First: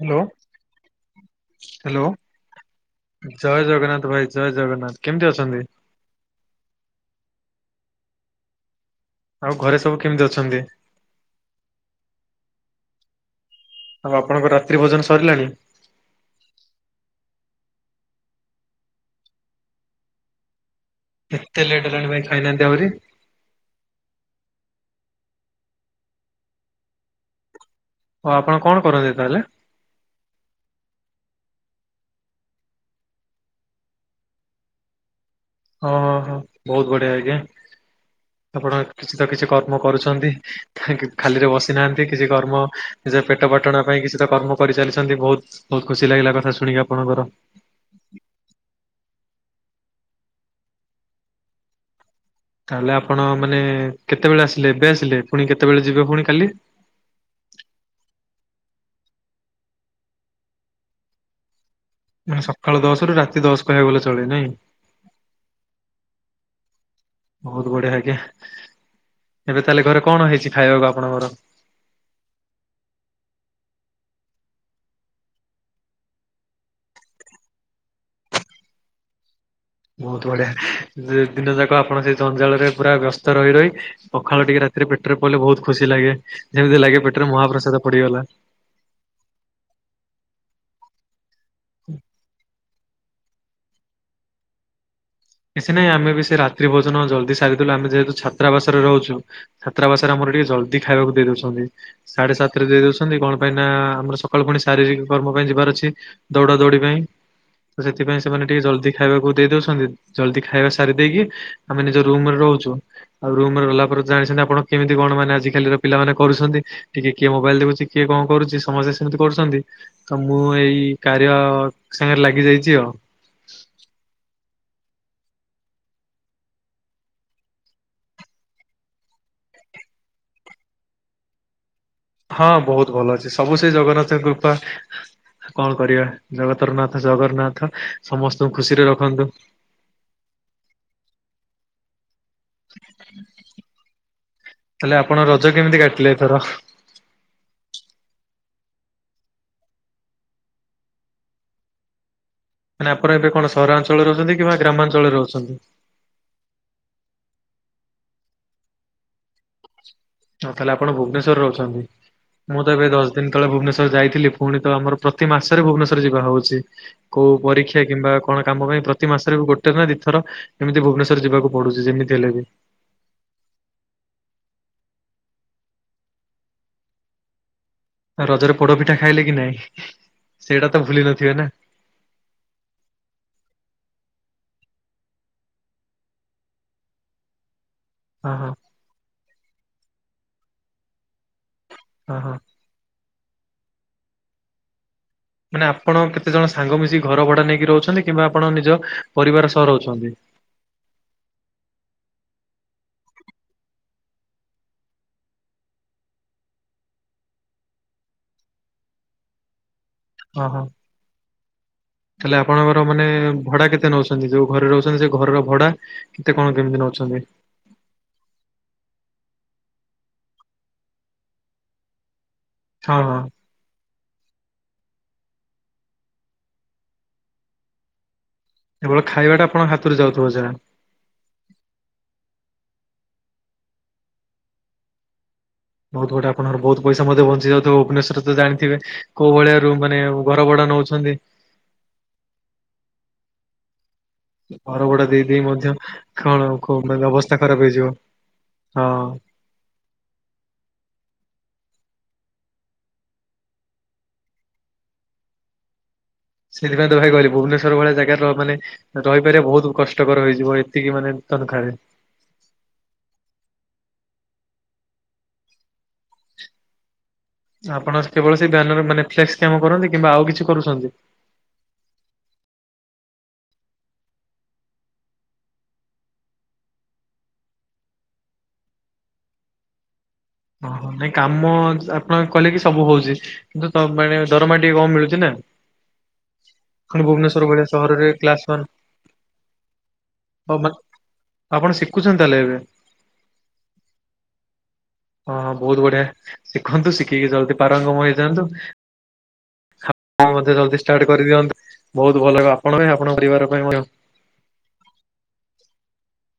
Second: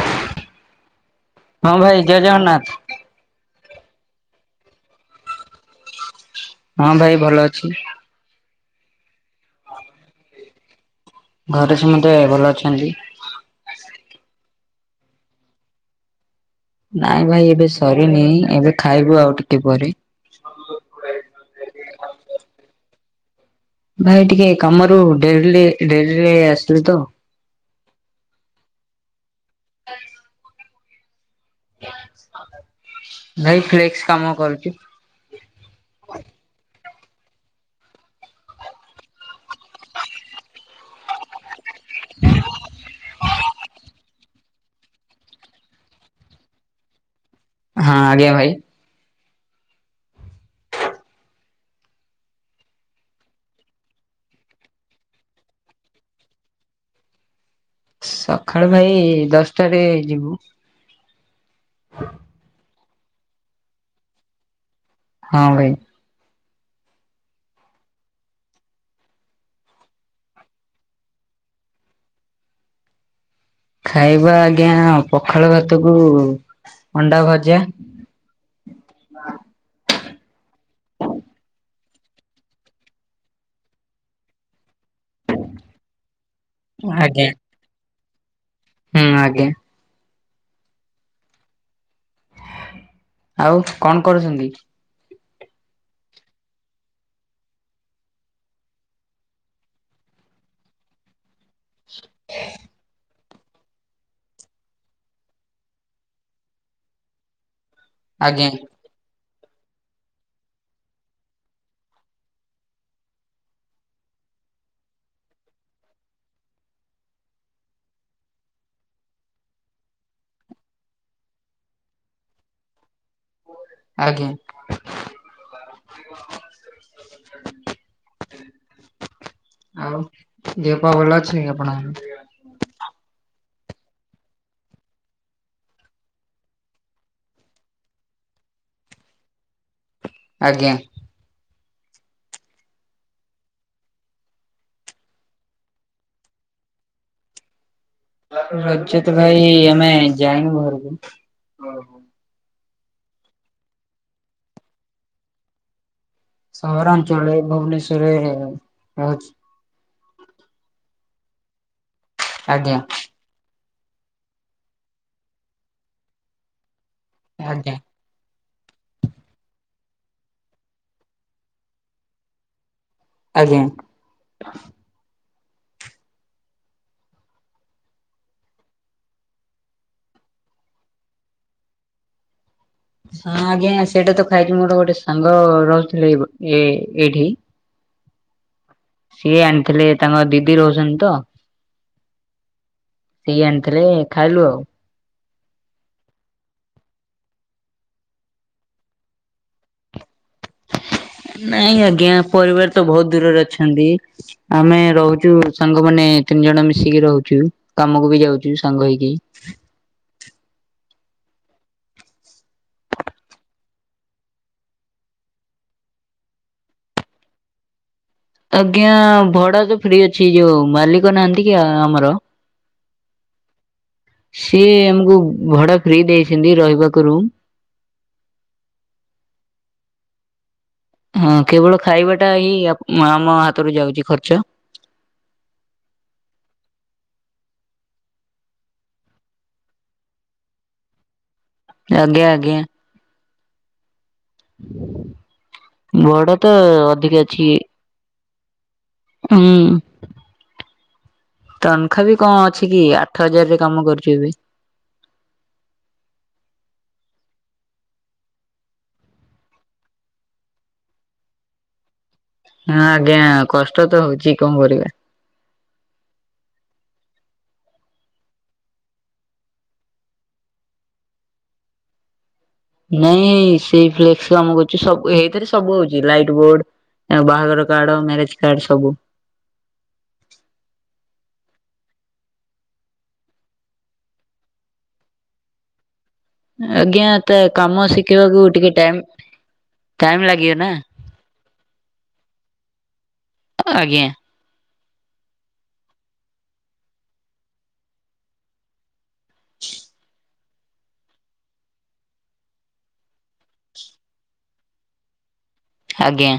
Hello ହଁ ଭାଇ ଜୟ ଜଗନ୍ନାଥ ହ୍ୟାଲୋ ଜୟ ଜଗନ୍ନାଥ ଭାଇ ଜୟ ଜଗନ୍ନାଥ କେମ୍ତି ଅଛନ୍ତି? ହଁ ଭାଇ ଭଲ ଅଛି। ଆଉ ଘରେ ସବୁ କେମିତି ଅଛନ୍ତି? ଘରେ ସମସ୍ତେ ଭଲ ଅଛନ୍ତି। ଆଉ ଆପଣଙ୍କ ରାତି ଭୋଜନ ସରିଲାଣି ନାଇଁ ଭାଇ ଏବେ ସରିନି ଏବେ ଖାଇବୁ ଆଉ ଟିକେ ପରେ [unintelligible] ଏତେ ଲେଟ୍ ହେଲାଣି ଭାଇ ଖାଇନାହାନ୍ତି ଆହୁରି! ଭାଇ ଟିକେ କାମରୁ ଡେରଲି ଡେରଲି ଆସିଲୁ ତ! ହଁ ଆପଣ କଣ କରନ୍ତି ତାହେଲେ। [unintelligible] ଭାଇ ଫ୍ଲେକ୍ସ କାମ କରୁଛି। ଓହୋ ଓହୋ ହଁ ବହୁତ ବଢ଼ିଆ ଆଜ୍ଞା! ଆପଣ କିଛି ତ କିଛି କର୍ମ କରୁଛନ୍ତି! ଥାଙ୍କୟୁ ଖାଲିରେ ବସିନାହାନ୍ତି କିଛି କର୍ମ ନିଜେ ପେଟ ବାଟଣା ପାଇଁ କିଛି ତ କର୍ମ। କରିଚାଲିଛନ୍ତି ବହୁତ୍ ବହୁତ୍ ଖୁସି ଲାଗିଲା କଥା ଶୁଣିକି ଆପଣଙ୍କର। ହଁ ଆଜ୍ଞା ଭାଇ! ତାହେଲେ ଆପଣ ମାନେ କେତେବେଳେ ଆସିଲେ ଏବେ ଆସିଲେ ପୁଣି କେତେବେଳେ ଯିବେ ପୁଣି କାଲି ସଖାଳେ ଭାଇ ଦଶଟାରେ ଯିବୁ? [inaudible] ମାନ ସଖାଳୁ ଦଶ ରୁ ରାତି ଦଶ କହିବାକୁ ଗଲେ ଚଳେ ନାଇଁ! ହଁ ବେଇନ୍। ବହୁତ୍ ବଢିଆ ଆଜ୍ଞା ଏବେ ତାହେଲେ ଘରେ କଣ ହେଇଛି ଖାଇବାକୁ ଆପଣଙ୍କର? ଖାଇବା ଆଜ୍ଞା ପଖାଳ ଭାତ କୁ ଅଣ୍ଡା ଭଜା‌। ବହୁତ୍ ବଢିଆ ଦିନ ଯାକ ଆପଣ ସେଇ ଜଞ୍ଜାଳ ରେ ପୁରା ବ୍ୟସ୍ତ ରହି ରହି। ପଖାଳ ଟିକେ ରାତିରେ ପେଟରେ ପଡ଼ିଲେ ବହୁତ୍ ଖୁସି ଲାଗେ ଯେମିତି ଲାଗେ ଆଜ୍ଞା ପେଟରେ ମହାପ୍ରସାଦ ପଡିଗଲା! ହୁଁ ଆଜ୍ଞା! ହୁଁ ଆଉ କଣ କରୁଛନ୍ତି? କିଛି ନାଇଁ ଆମେ ବି ସେ ରାତିରେ ଭୋଜନ ଜଲ୍ଦି ସାରିଥିଲୁ ଆମେ ଯେହେତୁ ଛାତ୍ରାବାସରେ ରହୁଚୁ ଛାତ୍ରାବାସରେ ଆମର ଟିକେ ଜଲଦି ଖାଇବାକୁ ଦେଇ ଦଉଛନ୍ତି ସାଢେ ସାତରେ ଦେଇ ଦଉଛନ୍ତି କଣ ପାଇଁ ନାଁ ଆମର ସକାଳୁ ପୁଣି ଶାରୀରିକ କର୍ମ ପାଇଁ ଯିବାର ଅଛି ଦୌଡା ଦୌଡି ପାଇଁ ତ ସେଥିପାଇଁ ସେମାନେ ଆଜ୍ଞା ଟିକେ ଜଲଦି ଖାଇବାକୁ ଦେଇ ଦଉଛନ୍ତି। ଜଲଦି ଖାଇବା ସାରି ଦେଇକି ଆମେ ନିଜ ରୁମରେ ରହୁଚୁ ଆଉ ରୁମ୍ ରେ ରହିଲା ପରେ ଜାଣିଛନ୍ତି ଆପଣ କେମିତି କଣ ମାନେ ଆଜିକାଲି ର ପିଲାମାନେ କରୁଛନ୍ତି। ଟିକେ କିଏ ମୋବାଇଲ ଦେଖୁଛି କିଏ କଣ କରୁଚି ସମସ୍ତେ ସେମିତି କରୁଛନ୍ତି। ତ ମୁଁ ଏଇ କାରିଆ ସାଙ୍ଗରେ ଲାଗି ଯାଇଛି ଆଉ। ଆଜ୍ଞା ଆଉ ଦେହ ପା ଭଲଅଛି ଆପଣଙ୍କର। ହଁ ବହୁତ ଭଲ ଅଛି ସବୁ ସେ ଜଗନ୍ନାଥଙ୍କ କୃପା। କଣ କରିବା ଜଗତର ନାଥ ଜଗନ୍ନାଥ ସମସ୍ତଙ୍କୁ ଖୁସିରେ ରଖନ୍ତୁ। ଆଜ୍ଞା! ତାହାଲେ ଆପଣ ରଜ କେମିତି କାଟିଲେ ଏଥର? ରଜ ତ ଭାଇ ଆମେ ଯାଇନୁବାହାରକୁ। ନା ଆପଣ ଏବେ କଣ ସହରାଞ୍ଚଳରେ ରହୁଛନ୍ତି କିମ୍ବା ଗ୍ରାମାଞ୍ଚଳରେ ରହୁଛନ୍ତି। ସହରାଞ୍ଚଳରେ ଭୁବନେଶ୍ଵରରେ ରହଉଚି। ହଁ ତାହେଲେ ଆପଣ ଭୁବନେଶ୍ୱରରେ ରହୁଛନ୍ତିମୁଁ ତ ଆଜ୍ଞା ଏବେ ଦଶ, ତିନି ଦିନି ତ ଳେ ଭୁବନେଶ୍ଵର ଯାଇଥିଲି ପୁଣି ତ ଆମର ପ୍ରତି ମାସ ରେ ଭୁବନେଶ୍ୱର ଯିବାର ହଉଛି। କଉ ଆଜ୍ଞା ପରୀକ୍ଷା କିମ୍ବା, କଣ କାମ ପାଇଁ ପ୍ରତି ମାସରେ ବି ଗୋଟେ ନା ଦିଥର ଏମିତି ଭୁବନେଶ୍ଵର ଯିବାକୁ ପଡୁଛି ଯେମିତି ହେଲେ ବି। ଆଜ୍ଞା। ରଜରେ ପୋଡପିଠା ଖାଇଲେ କି ନାଇଁ ସେଇଟା ତ ଭୁଲି ନଥିବେ ନା! ହଁ ଆଜ୍ଞା ସେଇଟା ତ ଖାଇଛି ମୋର ଗୋଟେ ସାଙ୍ଗ ରହୁଥିଲେ ଏ ଏଇଠି, ଅ ହଃ ସିଏ ଆଣିଥିଲେ ତାଙ୍କ ଦିଦି ରହୁଛନ୍ତି ତ! ଅହଃ ସେଇି ଆଣିଥିଲେ ଖାଇଲୁ ଆଉ। ମାନେ ଆପଣ କେତେଜଣ ସାଙ୍ଗ ମିଶିକି ଘର ଭଡା ନେଇକି ରହୁଛନ୍ତି କିମ୍ବା ଆପଣ ନିଜ ପରିବାର ସହ ରହୁଛନ୍ତି? ନାଇଁ ଆଜ୍ଞା ପରିବାର ତ ବହୁତ ଦୂରରେ ଅଛନ୍ତି! ଆମେ ରହୁଛୁ ସାଙ୍ଗମାନେ ତିନି ଜଣ ମିଶିକି ରହୁଛୁ। କାମକୁ ବି ଯାଉଛୁ ସାଙ୍ଗ ହେଇକି। ଅହଃ ହେଲେଆପଣଙ୍କର ମାନେ ଭଡା କେତେ ନଉଛନ୍ତି ଯୋଉ ଘରେ ରହୁଛନ୍ତି ସେ ଘରର ଭଡା? କେତେ କଣ କେମିତି ନଉଛନ୍ତି? ଆଜ୍ଞା ଭଡା ତ ଫ୍ରି ଅଛି ଯୋଉ ମାଲିକ ନାହାନ୍ତି କି ଆମର, ଛହ ସିଏ ଆମକୁ ଭଡା ଫ୍ରି ଦେଇଛନ୍ତି ରହିବାକୁ ରୁମ। କେବଳ ଖାଇବାଟା ଆପଣ ହାତରୁ ଯାଉଥିବ ଯା, ହଁ କେବଳ ଖାଇବାଟା ହିଁ ଆମ ହାତରୁ ଯାଉଛି ଖର୍ଚ୍ଚ। ବହୁତ ଗୋଟେ ଆପଣଙ୍କ ବହୁତ ପଇସା ମଧ୍ୟ ବଞ୍ଚି ଯାଉଥିବ ଭୁବନେଶ୍ୱରରେ ଜାଣିଥିବେ। କୋଉ ଭଳିଆ ରୁମ ମାନେ ଘର ଭଡା ନଉଛନ୍ତି। ଆଜ୍ଞା ଆଜ୍ଞା। ଘର ଭଡ଼ା ଦେଇ ଦେଇେମଧ୍ୟ ଭଡା କଣ ତ ମାନେ ଅଧିକ ଅବସ୍ଥା ଅଛି। ଖରାପ ହେଇଯିବ ହଁ। ହୁଁ ତନଖା ବି କଣ ଅଛି କି ଆଠ ହଜାରରେ କାମ କରୁଛୁ ଏବେ। ସେଥିପାଇଁ ତ ଭାଇ କହିଲି ଭୁବନେଶ୍ୱର ଭଳିଆ ଜାଗାରେ ର ମାନେ, ରହିପାରିବା ବହୁତ କଷ୍ଟକର ହେଇଯିବ ଏତିକି ମାନେ ତନଖାରେ। ହଁ ଆଜ୍ଞା କଷ୍ଟ ତ ହଉଚି କଣ କରିବା। ଆପଣ କେବଳସେଇ ବ୍ୟାନର ମାନେ ଫ୍ଲେକ୍ସ କାମ କରନ୍ତି କିମ୍ବା ଆଉ କିଛି କରୁଛନ୍ତି? ନାଇଁ ସେଇ ଫ୍ଲେକ୍ସ କାମ କରୁଛି ସବୁ ଏଇଥିରେ ସବୁ ହଉଛି ଲାଇଟ ବୋର୍ଡ। ଆଉ ବାହାଘର କାର୍ଡ ମ୍ୟାରେଜ କାର୍ଡ ସବୁ। ଓହୋ ନାଇଁ କାମ ଆପଣ କଲେ କି ସବୁ ହଉଛି କିନ୍ତୁ ତ ମାନେ ଦରମା ଟିକେ କମ୍ ମିଳୁଛି ନା ପୁଣି ଆଜ୍ଞା ତା ଭୁବନେଶ୍ଵର ଭଳିଆ କାମ ସହରରେ ଶିଖିବାକୁ କ୍ଲାସ ୱାନ୍ ଟିକେ ଟାଇମ ଟାଇମ ଲାଗିବ ହଁ ନା ବା ଆପଣ ଶିଖୁଛନ୍ତି ତାହେଲେ ଏବେ ଆଜ୍ଞା ହଁ ହଁ ବହୁତ ବଢିଆ ଶିଖନ୍ତୁ ଶିଖିକି ଜଲଦି ପାରଙ୍ଗମ ହେଇଯାଆନ୍ତୁ ଜଲଦି [unintelligible] ଷ୍ଟାର୍ଟ କରିଦିଅନ୍ତୁ ବହୁତ ଭଲ ଆପଣଙ୍କ ପାଇଁ ଆପଣଙ୍କ ପରିବାର ପାଇଁ ମଧ୍ୟ ଆଜ୍ଞା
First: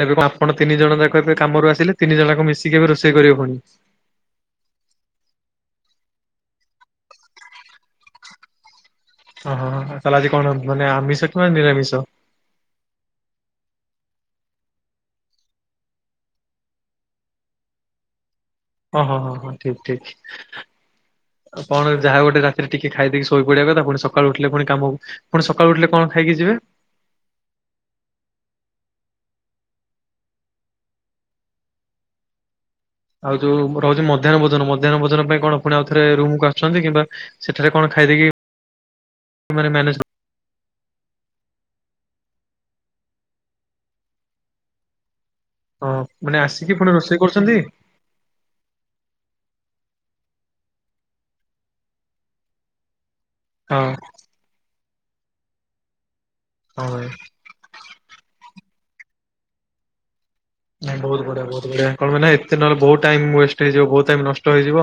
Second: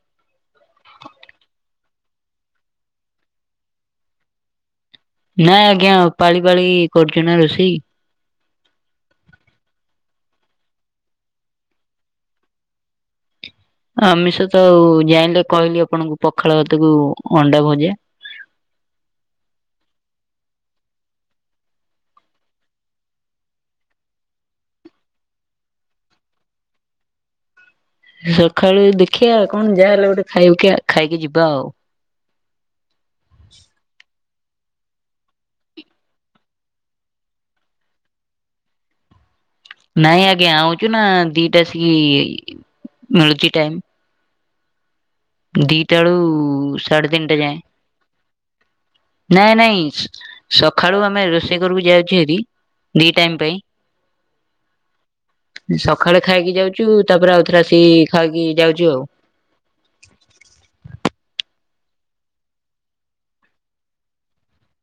ନେ ଆପଣ ତିନି ଜଣ ଯାକ କାମରୁ ଆସିଲେ, ତିନି ଜଣ ଯାକ ମିଶିକି ଏବେ ରୋଷେଇ କରିବାକୁପଡିବ। ନାଇଁ ଆଜ୍ଞା ପାଳି ପାଳି କରୁଛୁ ନା ରୋଷେଇ। ହଁ ହଁ ହଁ ତାହେଲେ ଆଜି କଣ ମାନେ ଆମିଷ କିମ୍ବା ନିରାମିଷ? ଆମିଷ ତ ଆଉ, ଜାଇଁଲେ କହିଲି ଆପଣଙ୍କୁ ପଖାଳ ଭାତକୁ ଅଣ୍ଡା ଭଜା। ହଁ ହଁ ହଁ ହଁ ଠିକ ଠିକ। କଣ ଯାହା ଗୋଟେ ରାତିରେ ଟିକେ ଖାଇଦେଇକି ଶୋଇ ପଡବା କଥା, ପୁଣି ସକାଳୁ ଉଠିଲେ ପୁଣି କାମ। ପୁଣି ସକାଳ ଉଠିଲ କଣ ଖାଇକି ଯିବେ? ସକାଳୁ ଦେଖିବା କଣ ଯାହାହେଲେ ଗୋଟେ ଖାଇକା ଖାଇକି ଯିବା ଆଉ ଆଉ ଯୋଉ ରହୁଛି ମ ଧ୍ୟାହ୍ନ ଭୋଜନ ମଧ୍ୟାହ୍ନ ଭୋଜନ ପାଇଁ କଣ ପୁଣି ଆଉଥରେ ରୁମକୁ ଆସୁଛନ୍ତି କିମ୍ବା ସେଠାରେ କଣ ଖାଇଦେଇକି ମାନେ ମ୍ୟାନେ ନାଇଁ ଆଜ୍ଞା ଆଉଛୁ ନା ଦିଟା ଆସିକି ମିଳୁଛି ଟାଇମ। ହଁ ଦିଟା ବେଳୁ ମାନେ ଆସିକି ପୁଣି ସାଢେ ରୋଷେଇ ତିନିଟା କରୁଛନ୍ତି ଯାଏଁ। ନାଇଁ ନାଇଁ ସକାଳୁ ଆମେ ରୋଷେଇ କାରକୁ ଯାଉଛୁ ଭାରି। ଦିଇ ଟାଇମ୍ ପାଇଁ। ହଁ ସକାଳେ ଖାଇକି ହଁ ଯାଉଛୁ ଭାଇ ତାପରେ, ଆଉଥରେ ଆସିକି ଖାଇକି ଯାଉଛୁ ଆଉ। ବହୁତ ବଢିଆ, ବହୁତ ବଢିଆ କଣ ମାନେ ଏତେ ନହଲେ ବହୁତ ଟାଇମ ୱେଷ୍ଟ ହେଇଯିବ,, ବହୁତ ଟାଇମ ନଷ୍ଟ ହେଇଯିବ।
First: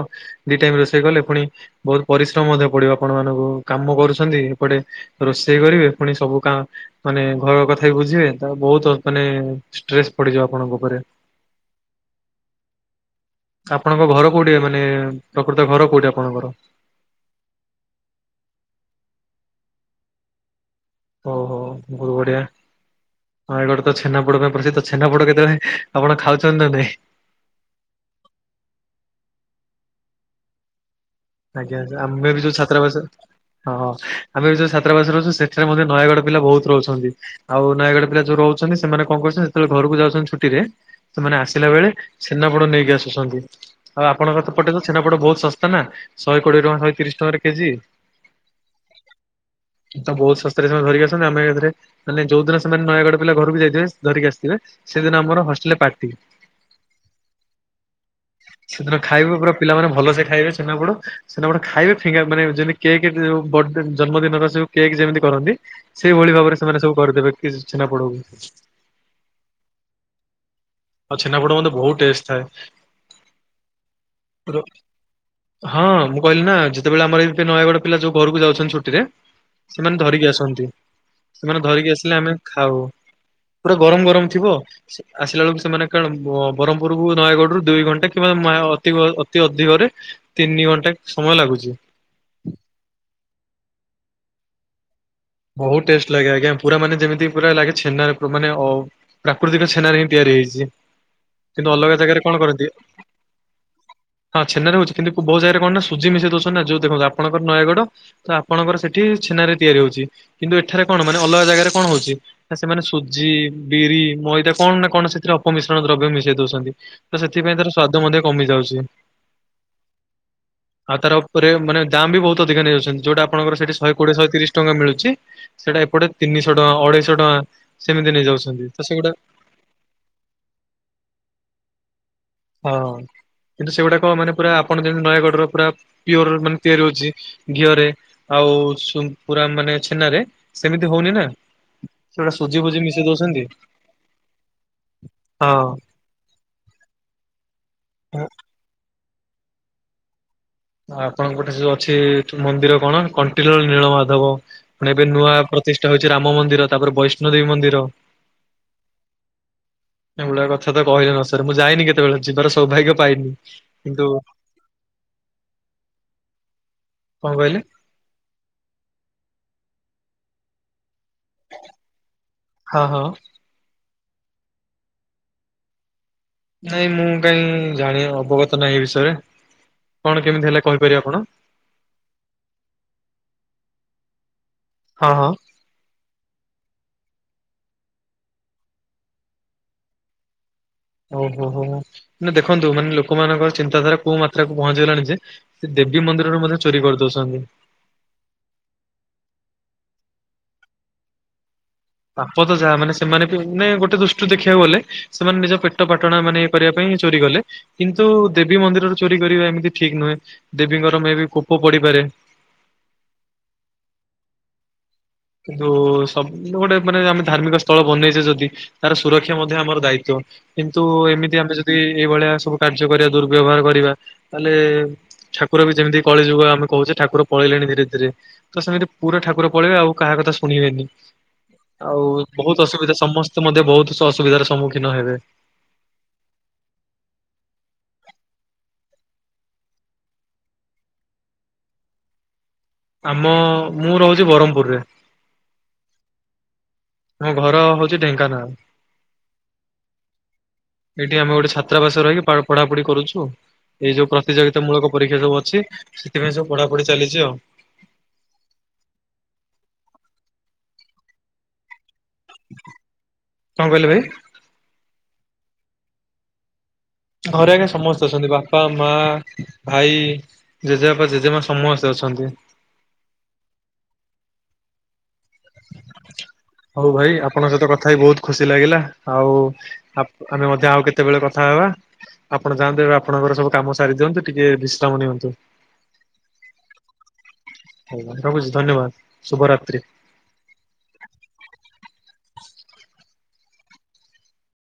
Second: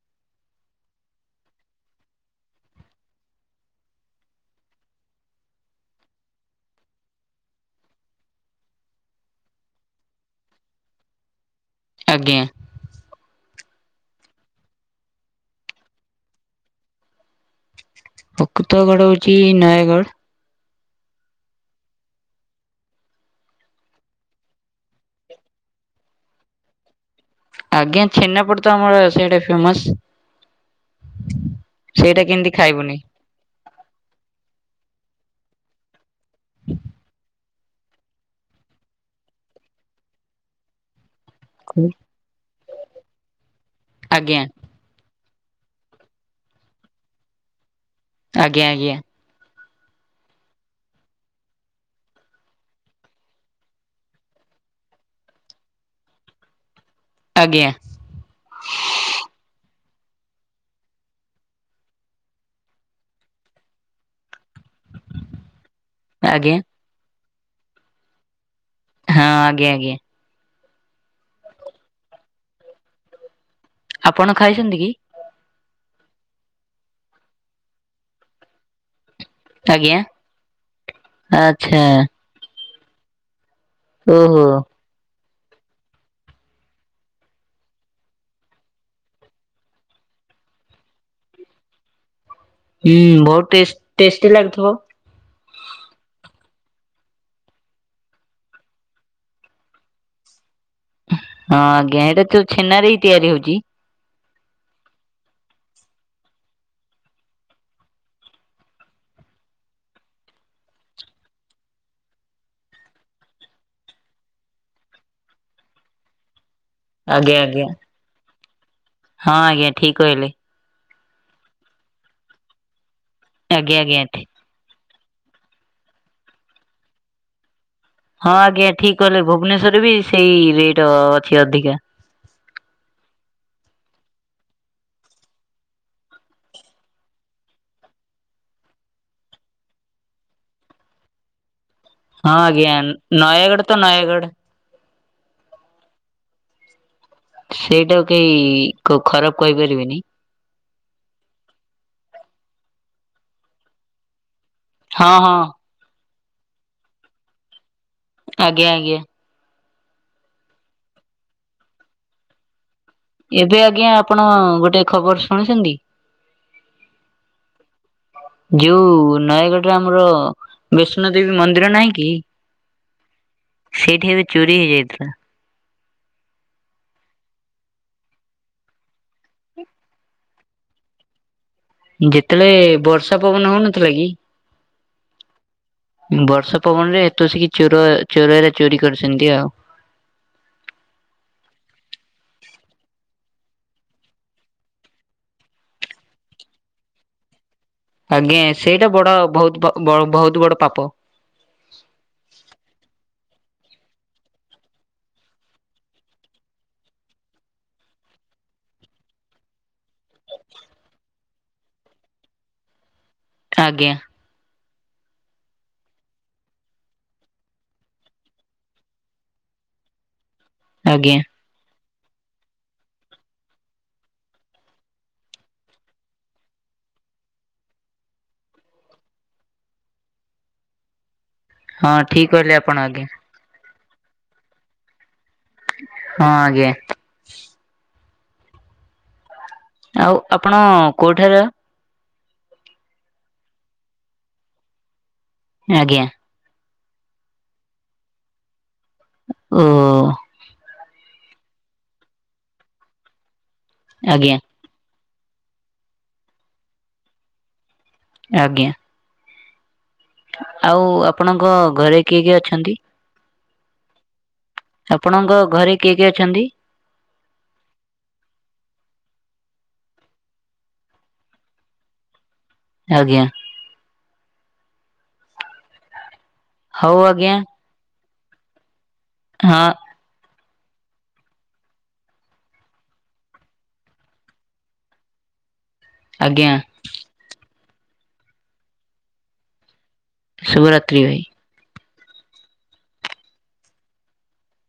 ଦି ଟାଇମ ରୋଷେଇ କଲେ ପୁଣି ବହୁତ ପରିଶ୍ରମ ମଧ୍ୟ ପଡିବ ଆପଣ ମାନଙ୍କୁ କାମ କରୁଛନ୍ତି ଏପଟେ ରୋଷେଇ କରିବେ ପୁଣି ସବୁ କା ମାନେ ଘର କଥା ବି ବୁଝିବେ ତା ବହୁତ ମାନେ ଷ୍ଟ୍ରେସ୍ ପଡିଯିବ ଆପ ଆପଣଙ୍କ ଉପରେ। ଆଜ୍ଞା ଆପଣଙ୍କ ଘର କୋଉଠି, ମାନେ ପ୍ରକୃତ ଘର କୋଉଠି ଆପଣଙ୍କର? ପ୍ରକୃତଗଡ଼ ହଉଛି ନୟାଗଡ଼। ଓହୋ ବହୁତ ବଢିଆ। ନୟାଗଡ ତ ଛେନାପୋଡ ପାଇଁ ପ୍ରସିଦ୍ଧ, ଛେନାପୋଡ କେତେବେଳେ ଆପଣ ଖାଉଛନ୍ତି ନା ନାଇଁ,? ଆଜ୍ଞା ଛେନାପଡ଼ ତ ଆମର ସେଇଟା ଫେମସ। ଆଜ୍ଞା ସେଇଟା ଆମେ ବି କେମିତି ଯୋଉ ଖାଇବୁନି ଛ୍ରାବାସ ହଁ ଆମେ ବି ଯୋଉ ଛ୍ରାବାସ ରହୁଛୁ ସେଥିରେ ମଧ୍ୟ ନୟାଗଡ ପିଲା ବହୁତ ରହୁଛନ୍ତି। ଆଉ ନୟାଗଡ ପିଲା ଯୋଉ ରହୁଛନ୍ତି ସେମାନେ କଣ କରୁଛନ୍ତି ଯେତେବେଳେ ଘରକୁ ଯାଉଛନ୍ତି ଛୁଟିରେ ସେମାନେ ଆସି ଆସିଲାବେଳେ ଛେନାପୋଡ ନେଇକି ଆସୁଛନ୍ତି ଆଉ ଆପଣଙ୍କ ଆଜ୍ଞା। ପଟେ ତ ଛେନାପୋଡ ବହୁତ ଶସ୍ତା ନା ଶହେ କୋଡିଏ ଟଙ୍କା ଶହେ ତିରିଶ ଟଙ୍କାରେ କେଜି। ଆଜ୍ଞା ଆଜ୍ଞା [inaudible] ତ ବହୁତ ଶସ୍ତାରେ ସେମାନେ ଧରିକି ଆସନ୍ତି ଆମେ ଏଥିରେ, ମାନେ ଯୋଉ ଦିନ ସେମାନେ ନୟାଗଡ଼ ପିଲା ଘରକୁ ଯାଇଥିବେ ଧରିକି ଆସିଥିବେ। ସେଦିନ ଆମର ହଷ୍ଟେଲରେ ପାର୍ଟି। ଆଜ୍ଞା। ସେଦିନ ଖାଇବେ ପୁରା ପିଲାମାନେ ଭଲସେ ଖାଇବେ ଛେନାପୋଡ। ସେଦିନ ଗୋଟେ ଖାଇବେ ଫିଙ୍ଗା ମାନେ ଯେମିତି କେକ୍ ବ ଜନ୍ମଦିନର ୟୋଉ କେକ୍ ଯେମିତି କରନ୍ତି। ଆଜ୍ଞା ସେଇଭଳି ଆଜ୍ଞା ଭାବରେ ସେମାନେ ସବୁ କରିଦେବେ କିସ୍ ଛେନା ପୋଡକୁ। ହଁ ଆଜ୍ଞା ଆଜ୍ଞା। ଆଉ ଛେନାପୋଡ ମତେ ବହୁତ୍ ଟେଷ୍ଟ ଥାଏ। ଆପଣ ଖାଇଛନ୍ତି କି? ହଁ ମୁଁ କହିଲି ନା ଯେତେବେଳେ ଆମର ଏମିତି ନୟାଗଡ ପିଲା ଯୋଉ ଘରକୁ ଯାଉଛନ୍ତି ଛୁଟିରେ ଆଜ୍ଞା ସେମାନେ ଧରିକି ଆସନ୍ତି। ସେମାନେ ଆଚ୍ଛା ଧରିକି ଆସିଲେ ଆମେ ଖାଉ। ପୁରା ଗରମ ଗରମ ଓହୋ ଥିବ। ଆସିଲା ବେଳକୁ ସେମାନେ କଣ ବ୍ରହ୍ମପୁର କୁ ନୟାଗଡରୁୁ ଦୁଇ ଘଣ୍ଟା କିମ୍ବା ମା ଅତି ଅତି ଅଧିକରେ ତିନି ଘଣ୍ଟା ସମୟ ଲାଗୁଚି। ହୁଁ ବହୁତ୍ ଟେଷ୍ଟ ଟେଷ୍ଟ ଲାଗୁଥିବ। ବହୁତ୍ ଟେଷ୍ଟ ଲାଗେ ଆଜ୍ଞା ପୁରା ମାନେ ଯେମିତି ପୁରା ଲାଗେ ଛେନାରେ ମାନେଅ- ପ୍ରାକୃତିକ ଛେନାରେ ହିଁ ତିଆରି ହେଇଚି। ହଁ ଆଜ୍ଞା ଏଇଟା ତୋ ଛେନାରେ ହିଁ ତିଆରି ହୋଉଚି। ହଁ ଛେନାରେ ହୋଉଛି କିନ୍ତୁ ବହୁ ଜାଗାରେ କଣ ନା ସୁଜି ମିଶେଇ ଦୋଉଚନ୍ତି ନା ଯୋଉ ଦେଖନ୍ତୁ ଆପଣଙ୍କର ନୟାଗଡ। ତ ଆପଣଙ୍କର ସେଠି ଛେନାରେ ତିଆରି ହୋଉଚି। କିନ୍ତୁ ଏଠାରେ କଣ ମାନେ ଅଲଗା ଜାଗାରେ କଣ ହୋଉଚି। ନା ସେମାନେ ସୁଜି ବିରି ମଇଦା କଣ ନା କଣ ସେଥିରେ ଅପମିଶ୍ରଣ ଦ୍ରବ୍ୟ ମିଶାଇ ଦୋଉଚନ୍ତି। ତ ଆଜ୍ଞା ସେଥିପାଇଁ ଆଜ୍ଞା ତାର ସ୍ଵାଦ ମଧ୍ୟ କମି ଯାଉଚି। ହଁ ଆଜ୍ଞା ଠିକ୍ କହିଲେ। ଆଉ ତାର ଉପରେ ମାନେ ଦାମ ବି ବହୁତ୍ ଅଧିକା ନେଇଯାଉଚନ୍ତି। ଯୋଉଟା ଆପଣଙ୍କର ସେଠି ଆଜ୍ଞା ଶହେ ଆଜ୍ଞା କୋଡିଏ ଶହେ ତିରିଶ ଟଙ୍କାରେ ମିଳେ। ଚି ସେଟା ଏପଟେ ତିନିଶହ ଟଙ୍କା ଅଢେଇଶହ ଟଙ୍କା। ସେମିତି ହଁ ନେଇଯାଉଛନ୍ତି ଆଜ୍ଞା ତ ଠିକ୍ ସେଗୁଡା କହିଲେ ଭୁବନେଶ୍ଵରରେ ବି ସେଇ ରେଟ୍ ଅଛି ଅଧିକା। ହଁ କିନ୍ତୁ ସେଗୁଡାକ ମାନେ ପୁରା ଆପଣ ଯେମିତି ନୟାଗଡ଼ର ପୁରା ପିଓରର ମାନେ ତିଆରି ହୋଉଚି ଘିଅରେ। ଆଉ ସୁମ୍ ପୁରା ମାନେ ଛେନା ରେ ସେମିତି ହୋଉନି ନା। ହଁ ସେଡା ସୁଜି ଆଜ୍ଞା ଫୁଜି ମିଶେଇ ଦୋଉଛନ୍ତି। ନୟାଗଡ ତ ନୟାଗଡ ହଁ ସେଇଟାକୁ କେହି ଖରାପ୍ କହିପାରିବେନି। ଆପଣଙ୍କ ପଟେ ଯୋଉ ଅଛି ମନ୍ଦିର କଣ କଣ୍ଟିଲୋ ନୀଳ ମାଧବ। ମାନେ ଏବେ ହଁ ହଁ ନୂଆପ୍ର ପ୍ରତିଷ୍ଟା ହୋଉଚି ରାମ ମନ୍ଦିର ତାପରେ ବୈଷ୍ଣୋଦେବୀ ମନ୍ଦିର। ଆଜ୍ଞା ଆଜ୍ଞା। ଏଇଭଳିଆ କଥା ତ କହିଲେ ନା ସରେ। ମୁଁ ଯାଇନି କେତେବେଳେ ଯିବାର ସୌଭାଗ୍ୟ ପାଇନି ଏବେ ଆଜ୍ଞା କିନ୍ତୁ ଆପଣ ଗୋଟେ ଖବର ଶୁଣିଛନ୍ତି? କଣ କହିଲେ? ଯୋଉ ନୟାଗଡରେ ଆମର ବିଷ୍ଣୁ ଦେବୀ ମନ୍ଦିର ନାହିଁ କି? ହଁ ହଁ ସେଇଠି ଏବେ ଚୋରି ହେଇଯାଇଥିଲା। ନାଇଁ ମୁଁ କାଇଁ ଜାଣି ଅବଗତ ନାହିଁ ଏ ବିଷୟରେ। କଣ କେମିତି ହେଲେ କହିପାରିବେ ଆପଣ? ଯେତେବେଳେ ବର୍ଷା ପବନ ହୋଉନଥିଲା କି? ହଁ ହଁ। ବର୍ଷା ପବନରେ ଏତୋ ଆସିକି ଚୋର ଚୋର ଏରା ଚୋରି କରିଚନ୍ତି ଆଉ। ଓ ହୋ ହୋ ହୋମାନେ ଦେଖନ୍ତୁ ମାନେ ଲୋକମାନଙ୍କ ଚିନ୍ତାଧାରା କୋଉ ମାତ୍ରାକୁ ପହଞ୍ଚିଗଲାଣି ଯେ ସେ ଦେବୀ ମନ୍ଦିରରୁ ମଧ୍ୟ ଚୋରି କରିଦୋଉଚନ୍ତି। ଆଜ୍ଞା ସେଇଟା ବଡ ବହୁତୁ ପ ବହୁତୁ ବଡ ପାପ। ପାପ ତ ଯାହା ମାନେ ସେମାନେ ବି ମାନେ ଗୋଟେ ଦୃଷ୍ଟିରୁ ଦେଖିବାକୁ ଗଲେ, ସେମାନେ ନିଜ ପେଟ ପାଟଣା ମାନେ କରିବା ପାଇଁ ଚୋରି କଲେ, କିନ୍ତୁ ଦେବୀ ମନ୍ଦିରର ଚୋରି କରିବା ଏମିତି ଠିକ୍ ନୁହେଁ ଦେବୀଙ୍କର ବି କୋପ ପଡ଼ିପାରେ, ଆଜ୍ଞା, କିନ୍ତୁ ସବୁ ଗୋଟେ ମାନେ ଆମେ ଧାର୍ମିକ ସ୍ଥଳ ବନେଇଛେ ଯଦି, ତାର ସୁରକ୍ଷା ମଧ୍ୟ ଆମର ଦାୟିତ୍ବ କିନ୍ତୁ ଆଜ୍ଞା ଏମିତି ଆମେ ଯ ଦି ଏଇଭଳିଆ ସବୁ କାର୍ଯ୍ୟ କରିବା ଦୁର୍ବ୍ୟବହାର କରିବା ତାହେଲେ, ଠାକୁର ବି ଯେମିତି କଳି ଯୁଗ ଆମେ କହୁଛେ ଠାକୁର ପଳେଇଲେଣି ଧୀରେ-ଧୀରେ ତ ସେମିତି ପୁରା ଠାକୁର ପଳେଇବେ ଆଉ, କାହା କଥା ଶୁଣିବେନି ହଁ ଆଉ ଠିକ କହିଲେ ବହୁତ୍-ବହତ୍ ଆପଣ ଅସୁବିଧା ଆଜ୍ଞା ସମସ୍ ସେ ମଧ୍ୟ ବହୁତ୍ ସ ଅସୁବିଧାର ସମ୍ମୁଖୀନ ହେବେ, ହଁ ଆଜ୍ଞା, ଆଉ ଆପଣ କୋଉଠାରେ, ଆମ ମୁଁ ରହୁଛି ବ୍ରହ୍ମପୁର ରେ, ଆଜ୍ଞା, ନାଇଁ ଘର ହଉଛି ଢେଙ୍କାନାଳ, ଉଁ ଙ, ଏଇଠି ଆମ ଗୋଟେ ଛାତ୍ରାବାସର ରହିକି ପାଢ଼ ପଢ଼ା ପଢ଼ି କରୁଛୁ ଏଇ ଯୋଉ ଆଜ୍ଞା ପ୍ରତିଯୋଗିତ ସେ ମୂଳକ ପରୀକ୍ଷା ସବୁ ଅଛି ସେଥିପାଇଁ ସବୁ ପଢ଼ାପଢ଼ି ଚାଲିଛି ଆଉ, ଆଜ୍ଞା, ଆଉ ଆପଣଙ୍କ ଘରେ କିଏ-କିଏ ଅଛନ୍ତି? କଁ କହିଲେ ଭାଇ? ଆପଣଙ୍କ ଘରେ କିଏ-କିଏ ଅଛନ୍ତି? ଘରେ ଆଜ୍ଞା ସମସ୍ତେ ଅଛନ୍ତି ବାପା, ମା, ଭାଇ, ଜେଜେବାପା, ଜେଜେମା ସମସ୍ତେ ଅଛନ୍ତି। ଆଜ୍ଞା, ହଉ ଭାଇ ଆପଣଙ୍କ ସହିତ କଥା ହେଇ ବହୁତ୍ ଖୁସି ଲାଗିଲା ଆଉ ହଁ ଆପ୍ ଆମେ ମଧ୍ୟେ ଆଉ କେତେବେଳେ କଥା ହେବା, ଆପଣ ଯାଆନ୍ତୁ ଏବେ ଆପଣଙ୍କର ସବୁ କାମ ସାରି ଦିଅନ୍ତୁ ଟିକେ ବିଶ୍ରାମ ନିଅନ୍ତୁ, ଆଜ୍ଞା, ହଉ ରହୁଛି ଧନ୍ୟବାଦ ଶୁଭରାତ୍ରି, ଶୁଭରାତ୍ରି ଭାଇ।